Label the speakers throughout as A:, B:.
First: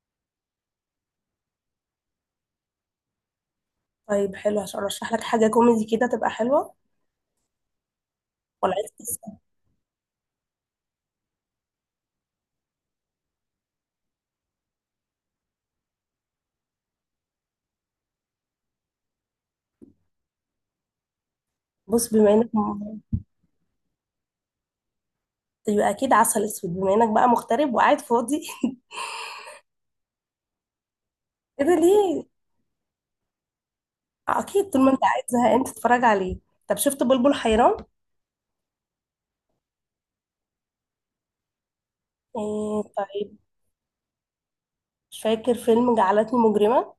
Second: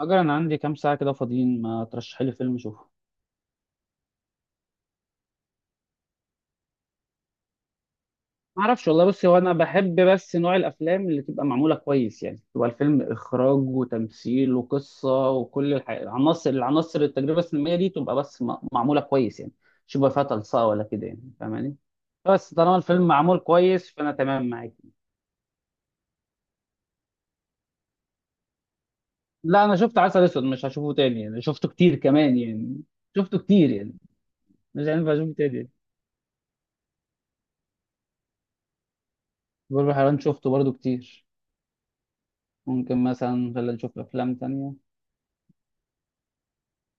A: أجل، أنا عندي كام ساعة كده فاضيين. ما ترشحي لي فيلم أشوفه؟
B: طيب، حلو عشان ارشح لك حاجه كوميدي كده تبقى حلوه.
A: ما
B: ولا
A: أعرفش
B: عايز
A: والله. بصي، هو
B: قصة؟
A: أنا بحب بس نوع الأفلام اللي تبقى معمولة كويس، يعني تبقى الفيلم إخراج وتمثيل وقصة وكل العناصر التجربة السينمائية دي تبقى بس معمولة كويس يعني. مش يبقى فيها تلصقة ولا كده، يعني فاهماني؟
B: بص، بما انك
A: بس طالما الفيلم معمول كويس فأنا تمام معاك.
B: طيب، يبقى اكيد عسل اسود بما انك بقى مغترب وقاعد فاضي.
A: لا، أنا شفت عسل أسود، مش هشوفه تاني، يعني شفته
B: كده
A: كتير
B: ليه؟
A: كمان يعني. شفته كتير يعني.
B: آه، اكيد طول
A: مش
B: ما انت
A: هينفع
B: قاعد
A: أشوفه
B: زهقان
A: تاني.
B: تتفرج عليه. طب شفت بلبل حيران؟
A: بلبل حيران شفته برضه كتير.
B: إيه،
A: ممكن
B: طيب.
A: مثلا خلينا نشوف أفلام تانية.
B: مش فاكر فيلم جعلتني مجرمه؟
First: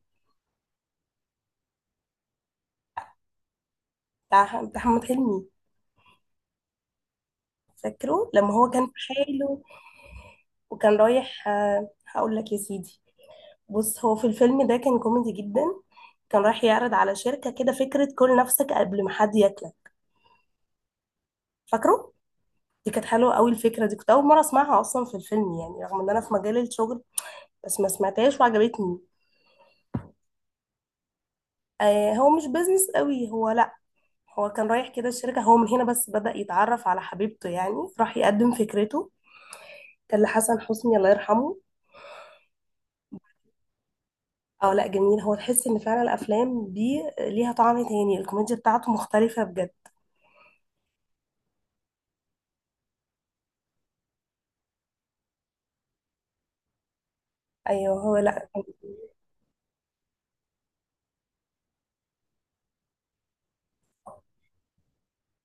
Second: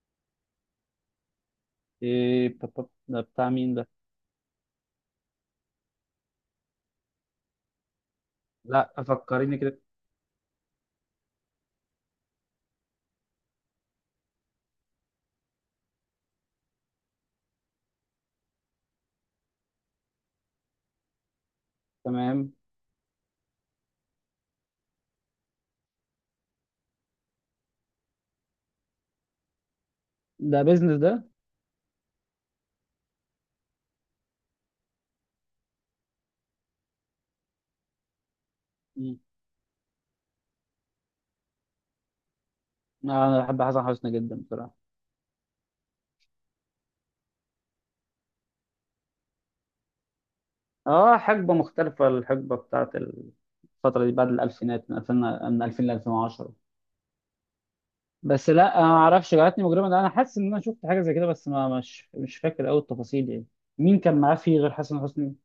A: ايه ده بتاع مين ده؟
B: بتاع محمد حلمي. فاكره لما هو كان
A: لا،
B: في
A: فكريني
B: حاله
A: كده.
B: وكان رايح؟ هقول لك يا سيدي، بص هو في الفيلم ده كان كوميدي جدا. كان رايح يعرض على شركة كده فكرة كل نفسك قبل ما حد ياكلك. فاكره؟
A: تمام.
B: دي كانت حلوة قوي الفكرة دي، كنت أول مرة أسمعها أصلا في الفيلم يعني، رغم إن أنا في مجال الشغل بس ما سمعتهاش وعجبتني.
A: ده بيزنس ده؟
B: آه، هو مش بيزنس قوي هو، لأ. هو كان رايح كده الشركة، هو من هنا بس بدأ يتعرف على حبيبته يعني. راح يقدم فكرته.
A: مم.
B: كان لحسن حسني، الله يرحمه.
A: انا بحب حسن حسني جدا
B: اه لأ،
A: بصراحه.
B: جميل. هو تحس إن فعلا الأفلام دي ليها طعم تاني، الكوميديا بتاعته مختلفة بجد.
A: اه، حقبة مختلفة، الحقبة بتاعت الفترة دي بعد الألفينات من 2000، ل 2010.
B: ايوه هو، لا.
A: بس لا، انا ما اعرفش جعلتني مجرما ده، انا حاسس ان انا شفت حاجه زي كده، بس ما مش فاكر قوي التفاصيل يعني. مين كان معاه فيه غير حسن حسني؟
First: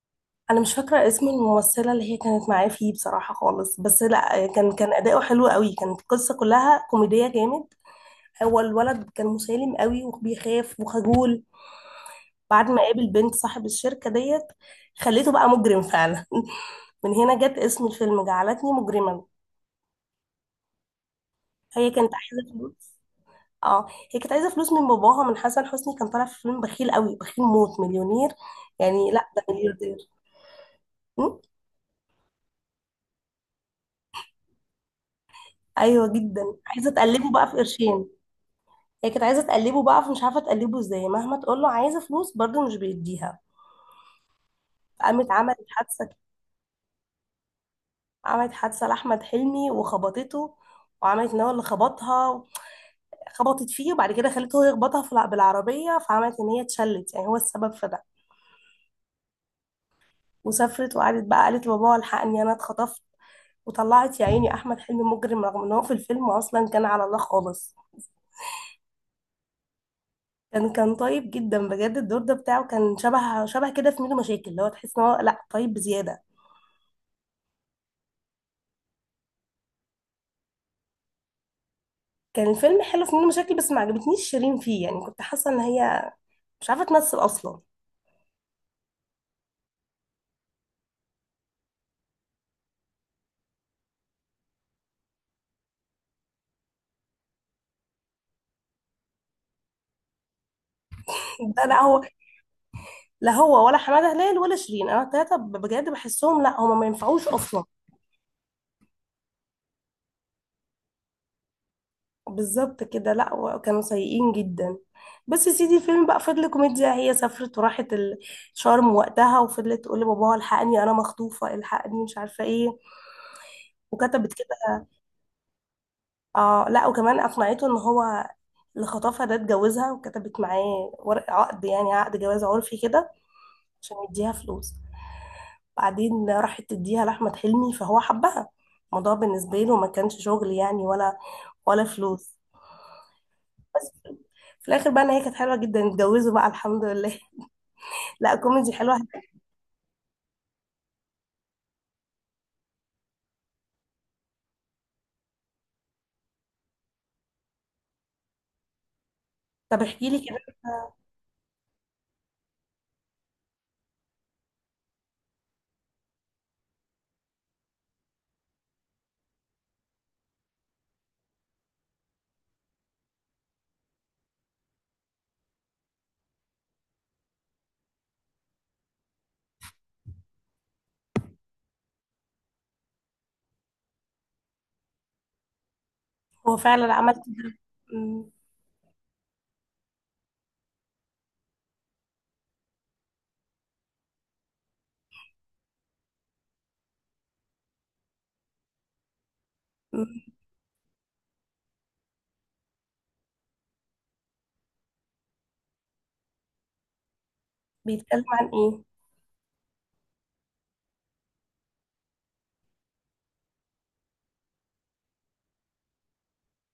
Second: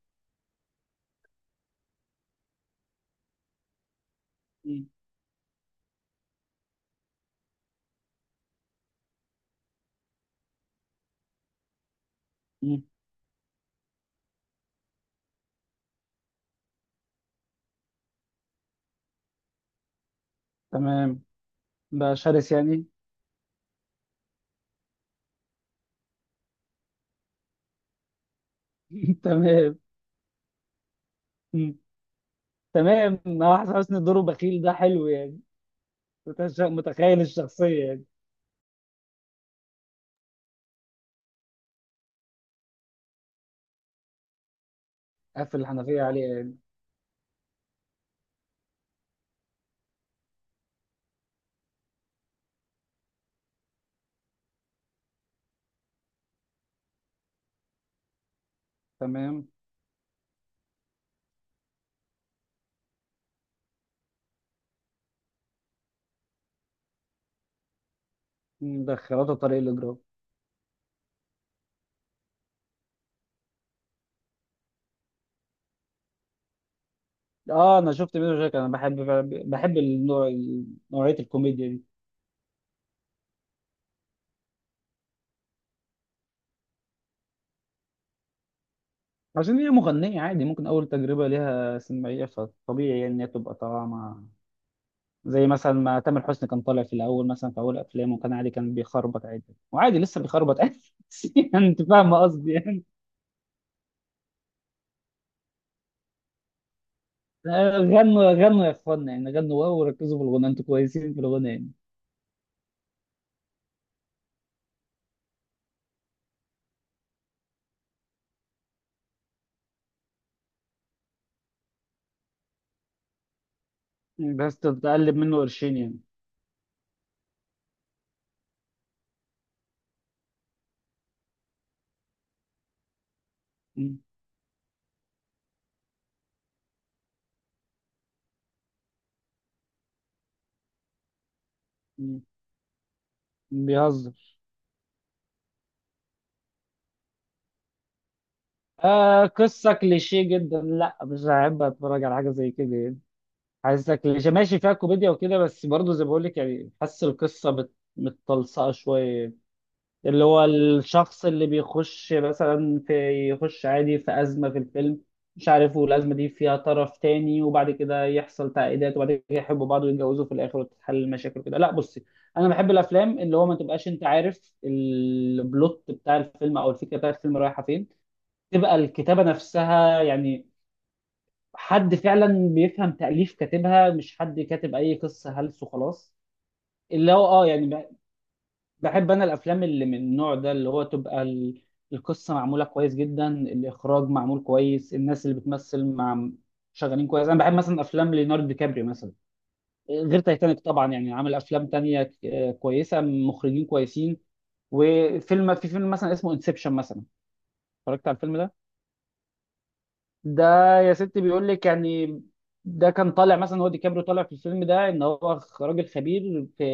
B: انا مش فاكره اسم الممثله اللي هي كانت معاه فيه بصراحه خالص، بس لا كان
A: مم.
B: كان اداؤه حلو قوي، كانت القصه كلها كوميديه جامد. هو الولد كان مسالم قوي وبيخاف وخجول. بعد ما
A: مم.
B: قابل بنت صاحب الشركة ديت، خليته بقى مجرم فعلا. من هنا جت اسم الفيلم جعلتني مجرما.
A: تمام.
B: هي كانت
A: ده شرس
B: عايزة
A: يعني.
B: فلوس. اه، هي كانت عايزة فلوس من باباها. من حسن حسني، كان طالع في فيلم بخيل قوي، بخيل موت، مليونير. يعني لا، ده
A: تمام.
B: ملياردير. م؟
A: مم. تمام، حسن حسني دوره بخيل ده حلو يعني.
B: ايوه جدا، عايزة
A: متخيل
B: تقلبه بقى في
A: الشخصية يعني.
B: قرشين. هي كانت عايزة تقلبه بقى، فمش عارفة تقلبه ازاي، مهما تقول له عايزة فلوس برضه مش بيديها. قامت عملت
A: قافل الحنفية
B: حادثة.
A: عليها يعني.
B: عملت حادثة لأحمد حلمي وخبطته، وعملت ان هو اللي خبطها. خبطت فيه، وبعد كده خلته هو يخبطها في بالعربية، فعملت ان هي اتشلت يعني هو السبب في ده.
A: تمام.
B: وسافرت وقعدت بقى، قالت لبابا الحقني انا اتخطفت. وطلعت يا عيني احمد حلمي مجرم، رغم ان هو في الفيلم اصلا كان على الله خالص.
A: مدخلاته طريق الإجرام.
B: كان طيب جدا بجد. الدور ده بتاعه كان شبه كده في ميدو مشاكل، اللي هو تحس ان هو لا طيب بزيادة.
A: اه، انا شفت منه شكل، انا بحب. بحب النوع. نوعية الكوميديا دي.
B: كان الفيلم حلو في ميدو مشاكل، بس ما عجبتنيش شيرين فيه، يعني كنت حاسة ان هي مش عارفة تمثل اصلا.
A: عشان هي مغنية عادي، ممكن اول تجربة ليها سينمائية، فطبيعي يعني ان هي تبقى طالعة مع. زي مثلا ما تامر حسني كان طالع في الاول، مثلا في اول افلامه كان عادي، كان بيخربط عادي، وعادي لسه بيخربط عادي.
B: ده
A: يعني
B: لا
A: انت
B: هو.
A: فاهم قصدي يعني.
B: لا هو ولا حماده هلال ولا شيرين، انا التلاته بجد بحسهم لا هما ما ينفعوش اصلا.
A: غنوا غنوا يا اخوانا، يعني غنوا واو وركزوا في الغنى، انتوا كويسين في الغنى يعني.
B: بالظبط كده، لا كانوا سيئين جدا. بس يا سيدي، الفيلم بقى فضل كوميديا. هي سافرت وراحت شرم وقتها، وفضلت تقول لباباها الحقني انا مخطوفه الحقني مش عارفه ايه. وكتبت
A: بس
B: كده.
A: تتقلب منه قرشين يعني.
B: اه لا، وكمان اقنعته ان هو اللي خطفها ده اتجوزها، وكتبت معاه ورق عقد يعني عقد جواز عرفي كده، عشان
A: مم.
B: يديها فلوس. بعدين راحت تديها لأحمد حلمي، فهو حبها. الموضوع بالنسبة له ما كانش شغل يعني ولا
A: مم.
B: فلوس. بس
A: بيهزر.
B: في الآخر بقى، إن هي كانت حلوة جدا، اتجوزوا بقى الحمد لله. لا، كوميدي حلوة.
A: آه، قصة كليشيه جدا، لا مش هحب اتفرج على حاجة زي كده يعني. حاسسها كليشيه، ماشي فيها كوميديا وكده، بس برضه زي ما بقول لك، يعني حاسس القصة متطلسقة شوية.
B: طب احكي
A: اللي
B: لي
A: هو
B: كده.
A: الشخص اللي بيخش مثلا في، يخش عادي في أزمة في الفيلم، مش عارف، والأزمة دي فيها طرف تاني، وبعد كده يحصل تعقيدات، وبعد كده يحبوا بعض ويتجوزوا في الآخر وتتحل المشاكل وكده. لا بصي، أنا بحب الأفلام اللي هو ما تبقاش أنت عارف البلوت بتاع الفيلم أو الفكرة بتاع الفيلم رايحة فين، تبقى الكتابة نفسها يعني. حد فعلا بيفهم تأليف كاتبها، مش حد كاتب أي قصة هلس وخلاص.
B: هو فعلا
A: اللي
B: عمل
A: هو
B: كده.
A: يعني،
B: أمم.
A: بحب انا الافلام اللي من النوع ده، اللي هو تبقى القصه معموله كويس جدا، الاخراج معمول كويس، الناس اللي بتمثل مع، شغالين كويس. انا بحب مثلا افلام ليوناردو دي كابريو مثلا، غير
B: أمم.
A: تايتانيك طبعا، يعني عامل افلام تانية كويسه، مخرجين كويسين. وفيلم، في فيلم مثلا اسمه انسبشن مثلا، اتفرجت على
B: بيتكلم
A: الفيلم
B: عن
A: ده؟
B: إيه؟
A: ده، يا ستي بيقول لك يعني، ده كان طالع مثلا هو، دي كابريو طالع في الفيلم ده ان هو راجل خبير في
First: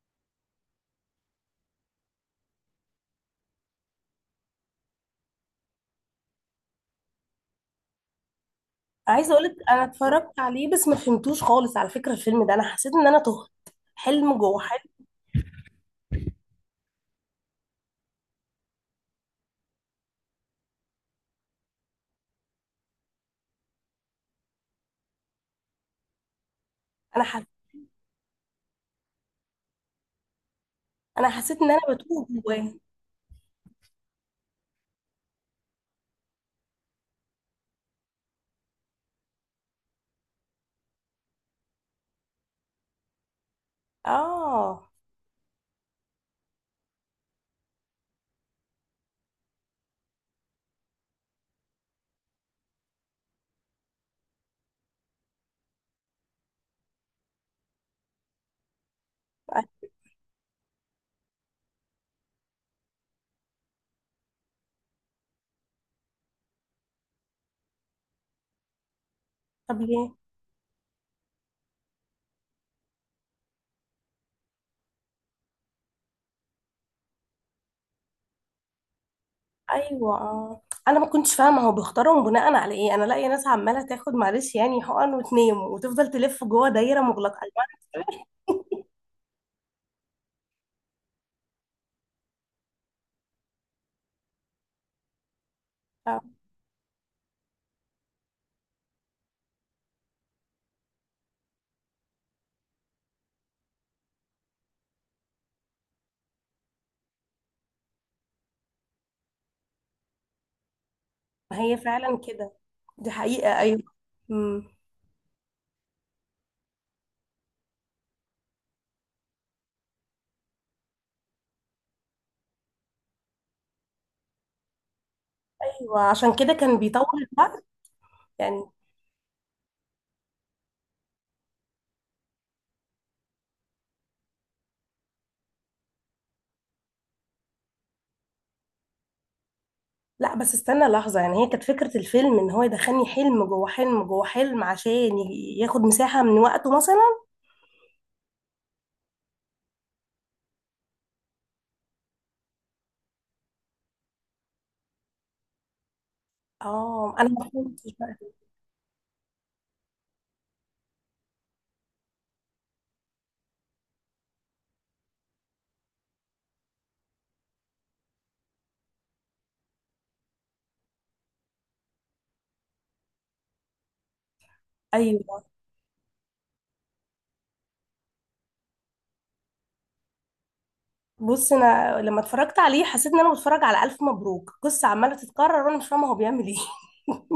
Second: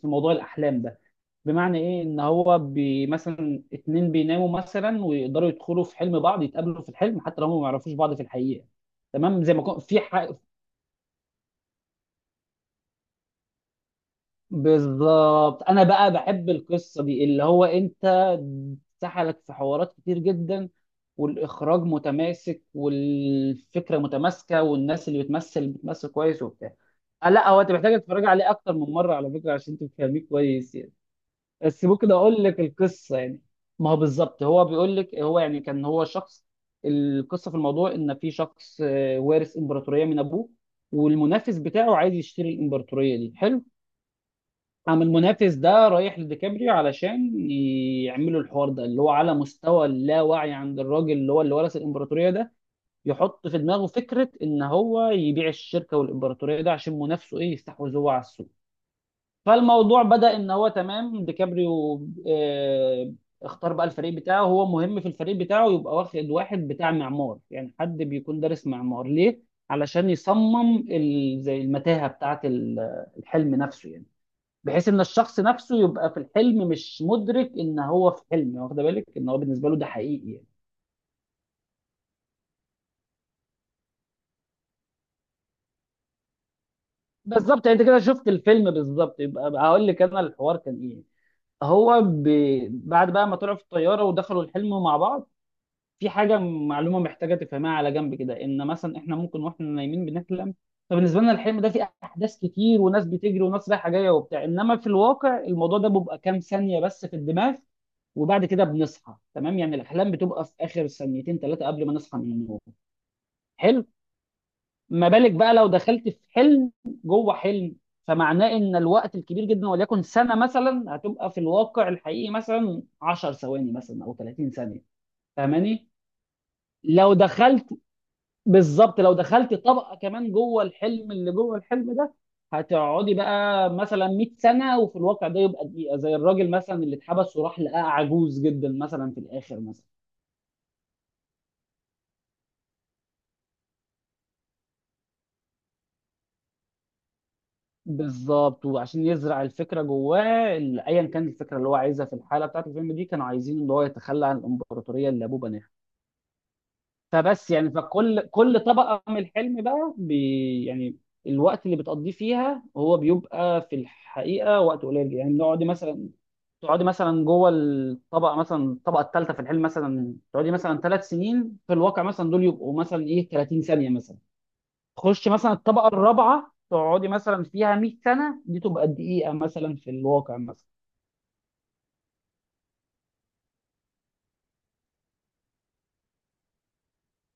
A: موضوع الاحلام ده. بمعنى ايه، ان هو مثلا اتنين بيناموا مثلا ويقدروا يدخلوا في حلم بعض، يتقابلوا في الحلم حتى لو هم ما يعرفوش بعض في الحقيقه.
B: عايزة
A: تمام، زي
B: أقولك،
A: ما كنت
B: أنا
A: في
B: اتفرجت عليه بس ما فهمتوش خالص على فكرة، الفيلم ده أنا حسيت إن أنا تهت. حلم جوه حلم.
A: بالظبط، انا بقى بحب القصه دي، اللي هو انت سحلك في حوارات كتير جدا، والاخراج متماسك والفكره متماسكه والناس اللي بتمثل كويس وبتاع.
B: أنا حسيت
A: لا، هو انت محتاج تتفرج عليه اكتر من مره على فكره عشان تفهميه كويس يعني.
B: أنا حسيت إن أنا
A: بس ممكن
B: بتوه
A: اقول لك
B: جواه.
A: القصه يعني. ما هو بالظبط هو بيقول لك، هو يعني كان هو شخص. القصه في الموضوع ان في شخص وارث امبراطوريه من ابوه، والمنافس بتاعه عايز يشتري الامبراطوريه دي. حلو.
B: آه.
A: قام المنافس ده رايح لديكابريو علشان يعملوا الحوار ده، اللي هو على مستوى اللاوعي عند الراجل اللي هو اللي ورث الامبراطوريه ده، يحط في دماغه فكره ان هو يبيع الشركه والامبراطوريه ده عشان منافسه ايه يستحوذ هو على السوق. فالموضوع بدأ ان هو، تمام، ديكابريو آه، اختار بقى الفريق بتاعه. هو مهم في الفريق بتاعه يبقى واخد واحد بتاع معمار، يعني حد بيكون دارس معمار، ليه؟
B: طب
A: علشان
B: ليه؟
A: يصمم زي المتاهة بتاعة الحلم نفسه يعني، بحيث ان الشخص نفسه يبقى في الحلم مش مدرك ان هو في حلم. واخد بالك ان هو بالنسبة له ده
B: ايوه،
A: حقيقي يعني.
B: آه. انا ما كنتش فاهمه هو بيختارهم بناء على ايه، انا لاقيه ناس عماله تاخد، معلش يعني، حقن وتنام وتفضل تلف جوه دايره مغلقه.
A: بالظبط يعني انت كده
B: أيوة.
A: شفت الفيلم، بالظبط، يبقى هقول لك انا الحوار كان ايه. هو بعد بقى ما طلعوا في الطيارة ودخلوا الحلم مع بعض، في
B: آه.
A: حاجه معلومه محتاجه تفهمها على جنب كده، ان مثلا احنا ممكن واحنا نايمين بنحلم. فبالنسبه لنا الحلم ده فيه احداث كتير وناس بتجري وناس رايحه جايه وبتاع، انما في الواقع الموضوع ده بيبقى كام ثانيه بس في الدماغ. وبعد كده بنصحى. تمام، يعني الاحلام بتبقى في اخر ثانيتين
B: ما
A: ثلاثه
B: هي
A: قبل ما
B: فعلا
A: نصحى من
B: كده،
A: النوم.
B: دي حقيقه، ايوه.
A: حلو.
B: امم.
A: ما بالك بقى لو دخلت في حلم جوه حلم، فمعناه ان الوقت الكبير جدا، وليكن سنه مثلا، هتبقى في الواقع الحقيقي مثلا 10 ثواني مثلا او 30 ثانيه. فاهماني؟
B: ايوه، عشان كده كان
A: لو
B: بيطول الوقت
A: دخلت،
B: يعني.
A: بالظبط، لو دخلت طبقه كمان جوه الحلم اللي جوه الحلم ده، هتقعدي بقى مثلا 100 سنه وفي الواقع ده يبقى دقيقه، زي الراجل مثلا اللي اتحبس وراح لقاه عجوز جدا مثلا في الاخر مثلا.
B: لا، بس استنى لحظه، يعني هي كانت فكره الفيلم ان هو يدخلني حلم جوه حلم جوه حلم، عشان ياخد مساحه من وقته مثلا.
A: بالظبط، وعشان يزرع الفكره جواه، ايا كانت الفكره اللي هو عايزها. في الحاله بتاعت الفيلم دي كانوا عايزين ان هو يتخلى عن الامبراطوريه اللي ابوه بناها.
B: اه، انا ما
A: فبس يعني،
B: فهمتش بقى.
A: فكل طبقه من الحلم بقى يعني الوقت اللي بتقضيه فيها هو بيبقى في الحقيقه وقت قليل. يعني نقعد مثلا، تقعدي مثلا جوه الطبقه، مثلا الطبقه الثالثه في الحلم، مثلا تقعدي مثلا 3 سنين، في الواقع مثلا دول يبقوا مثلا ايه 30 ثانيه مثلا. تخش
B: ايوه.
A: مثلا الطبقه الرابعه، تقعدي مثلا فيها 100 سنه، دي تبقى دقيقه مثلا في الواقع مثلا.
B: بص، انا لما اتفرجت عليه حسيت ان انا بتفرج على الف مبروك، قصه عماله تتكرر وانا مش فاهمه هو بيعمل ايه.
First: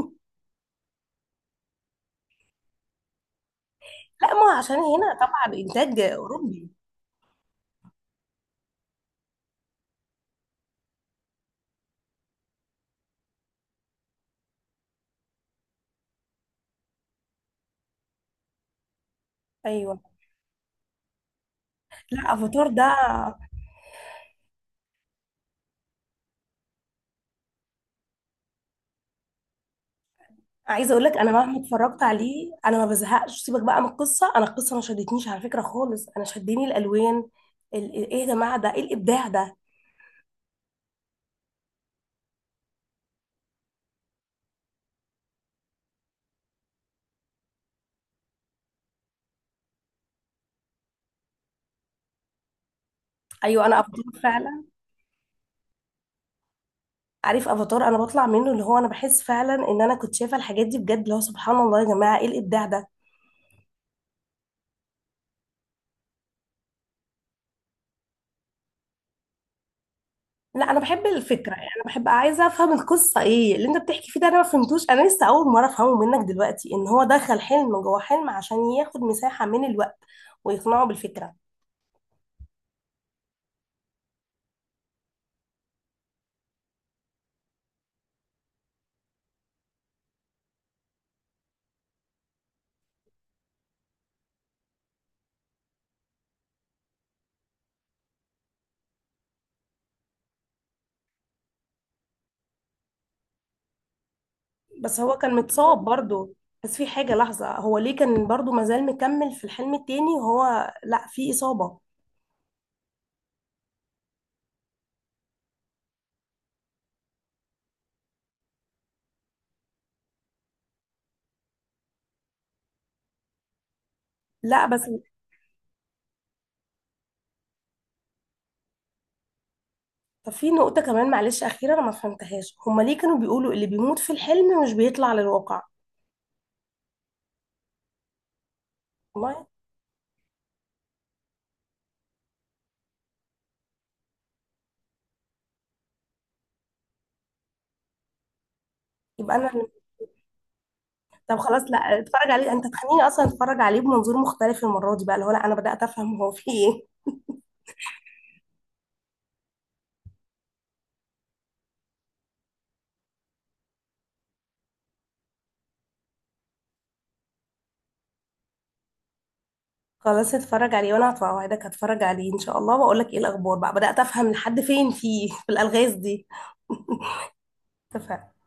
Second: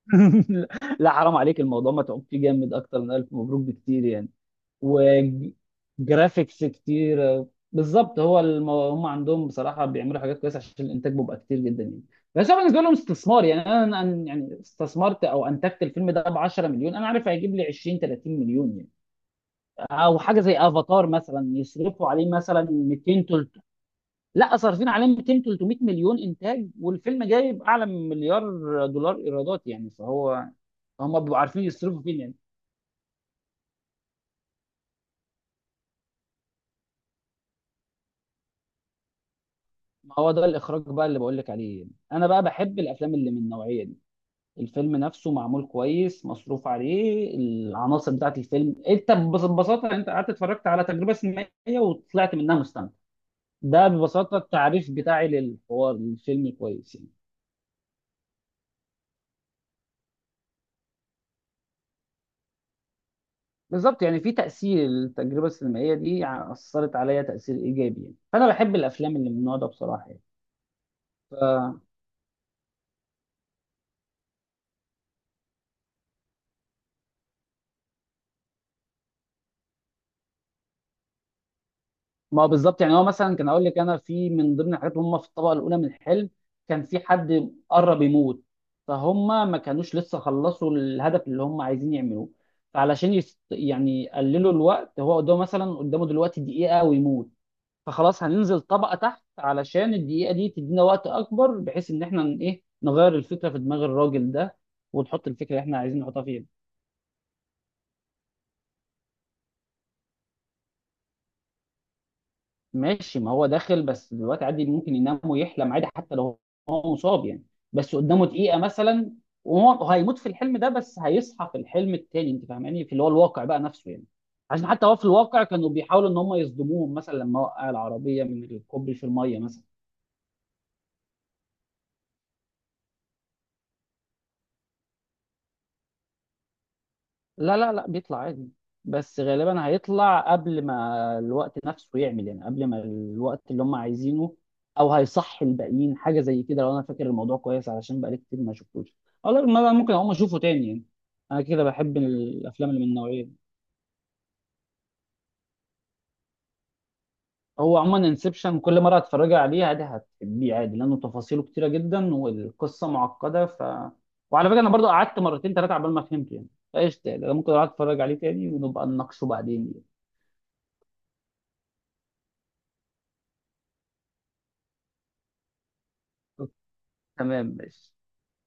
A: لا حرام عليك، الموضوع ما تعبتي جامد، اكتر من الف مبروك بكتير يعني.
B: لا، ما هو عشان هنا طبعا انتاج
A: وجرافيكس
B: اوروبي.
A: كتير. بالظبط، هو هم عندهم بصراحه، بيعملوا حاجات كويسه، عشان الانتاج بيبقى كتير جدا يعني. بس هو بالنسبه لهم استثمار، يعني انا يعني استثمرت او انتجت الفيلم ده ب 10 مليون، انا عارف هيجيب لي 20 30 مليون يعني.
B: ايوه.
A: او حاجه زي افاتار مثلا يصرفوا عليه
B: لا،
A: مثلا
B: افاتار ده.
A: 200 300. لا صارفين عليه 200 300 مليون انتاج، والفيلم جايب اعلى من مليار دولار ايرادات يعني. فهو
B: عايزه اقول لك،
A: هم
B: انا
A: بيبقوا
B: مهما
A: عارفين يصرفوا
B: اتفرجت
A: فين يعني.
B: عليه انا ما بزهقش. سيبك بقى من القصه، انا القصه ما شدتنيش على فكره خالص، انا شدني الالوان ايه يا جماعه، ده ايه الابداع ده!
A: ما هو ده الاخراج بقى اللي بقول لك عليه، انا بقى بحب الافلام اللي من النوعيه دي، الفيلم نفسه معمول كويس مصروف عليه العناصر بتاعت الفيلم. انت ببساطه، انت قعدت اتفرجت على تجربه سينمائيه وطلعت منها مستمتع.
B: ايوه انا،
A: ده
B: افاتار
A: ببساطه
B: فعلا.
A: التعريف بتاعي للحوار، للفيلم كويس يعني.
B: عارف افاتار، انا بطلع منه اللي هو انا بحس فعلا ان انا كنت شايفه الحاجات دي بجد، اللي هو سبحان الله يا جماعه، ايه الابداع ده!
A: بالظبط يعني، في تاثير، التجربه السينمائيه دي اثرت عليا تاثير ايجابي يعني. فانا بحب الافلام اللي من النوع ده بصراحه
B: لا انا بحب الفكره، يعني
A: يعني.
B: انا بحب عايزه افهم القصه ايه اللي انت بتحكي فيه. ده انا ما فهمتوش، انا لسه اول مره افهمه منك دلوقتي، ان هو دخل حلم جوه حلم عشان ياخد مساحه من الوقت ويقنعه بالفكره.
A: ما بالظبط يعني هو، مثلا كان اقول لك انا، في من ضمن الحاجات اللي هم في الطبقه الاولى من الحلم كان في حد قرب يموت. فهم ما كانوش لسه خلصوا الهدف اللي هم عايزين يعملوه. فعلشان يعني يقللوا الوقت، هو قدامه مثلا، قدامه دلوقتي دقيقه ويموت. فخلاص هننزل طبقه تحت علشان الدقيقه دي تدينا وقت اكبر، بحيث ان احنا ن- ايه نغير الفكره في دماغ الراجل ده،
B: بس هو
A: ونحط
B: كان
A: الفكره اللي احنا
B: متصاب
A: عايزين نحطها
B: برضه.
A: فيه.
B: بس في حاجه لحظه، هو ليه كان برضه مازال مكمل في الحلم التاني وهو لا في اصابه؟
A: ماشي، ما هو داخل بس دلوقتي عادي، ممكن ينام ويحلم عادي حتى لو هو مصاب يعني. بس قدامه دقيقة مثلا، وهو هيموت في الحلم ده بس هيصحى في الحلم التاني، انت فاهماني، في اللي هو الواقع بقى نفسه يعني.
B: لا
A: عشان
B: بس.
A: حتى هو في الواقع كانوا بيحاولوا ان هم يصدموهم، مثلا لما وقع العربية من الكوبري في المية مثلا.
B: طب في نقطه كمان، معلش، اخيره انا ما فهمتهاش، هما ليه كانوا بيقولوا اللي بيموت في الحلم مش بيطلع للواقع؟
A: لا لا لا، بيطلع عادي، بس
B: والله.
A: غالبا هيطلع قبل ما الوقت نفسه يعمل، يعني قبل ما الوقت اللي هم عايزينه، او هيصحي الباقيين، حاجه زي كده لو انا فاكر الموضوع كويس، علشان بقالي كتير ما شفتوش، او
B: يبقى
A: لا،
B: انا.
A: ما ممكن اقوم اشوفه تاني يعني.
B: طب
A: انا
B: خلاص
A: كده
B: لا،
A: بحب
B: اتفرج عليه. انت
A: الافلام اللي من
B: تخليني
A: النوعيه
B: اصلا
A: دي.
B: اتفرج عليه بمنظور مختلف المره دي بقى، اللي هو لا انا بدات افهم هو في ايه.
A: هو عموما انسبشن كل مره هتتفرجي عليه عادي هتحبيه عادي، لانه تفاصيله كتيره جدا والقصه معقده، وعلى فكره انا برضو قعدت مرتين ثلاثه عبال ما فهمت يعني. فايش تاني، انا ممكن اقعد اتفرج عليه تاني ونبقى نناقشه بعدين يعني.
B: خلاص اتفرج عليه، وانا هتوعدك هتفرج عليه ان شاء الله، واقول لك ايه الاخبار بقى، بدات افهم لحد فين فيه في الالغاز دي.
A: تمام، ماشي.
B: اتفقنا.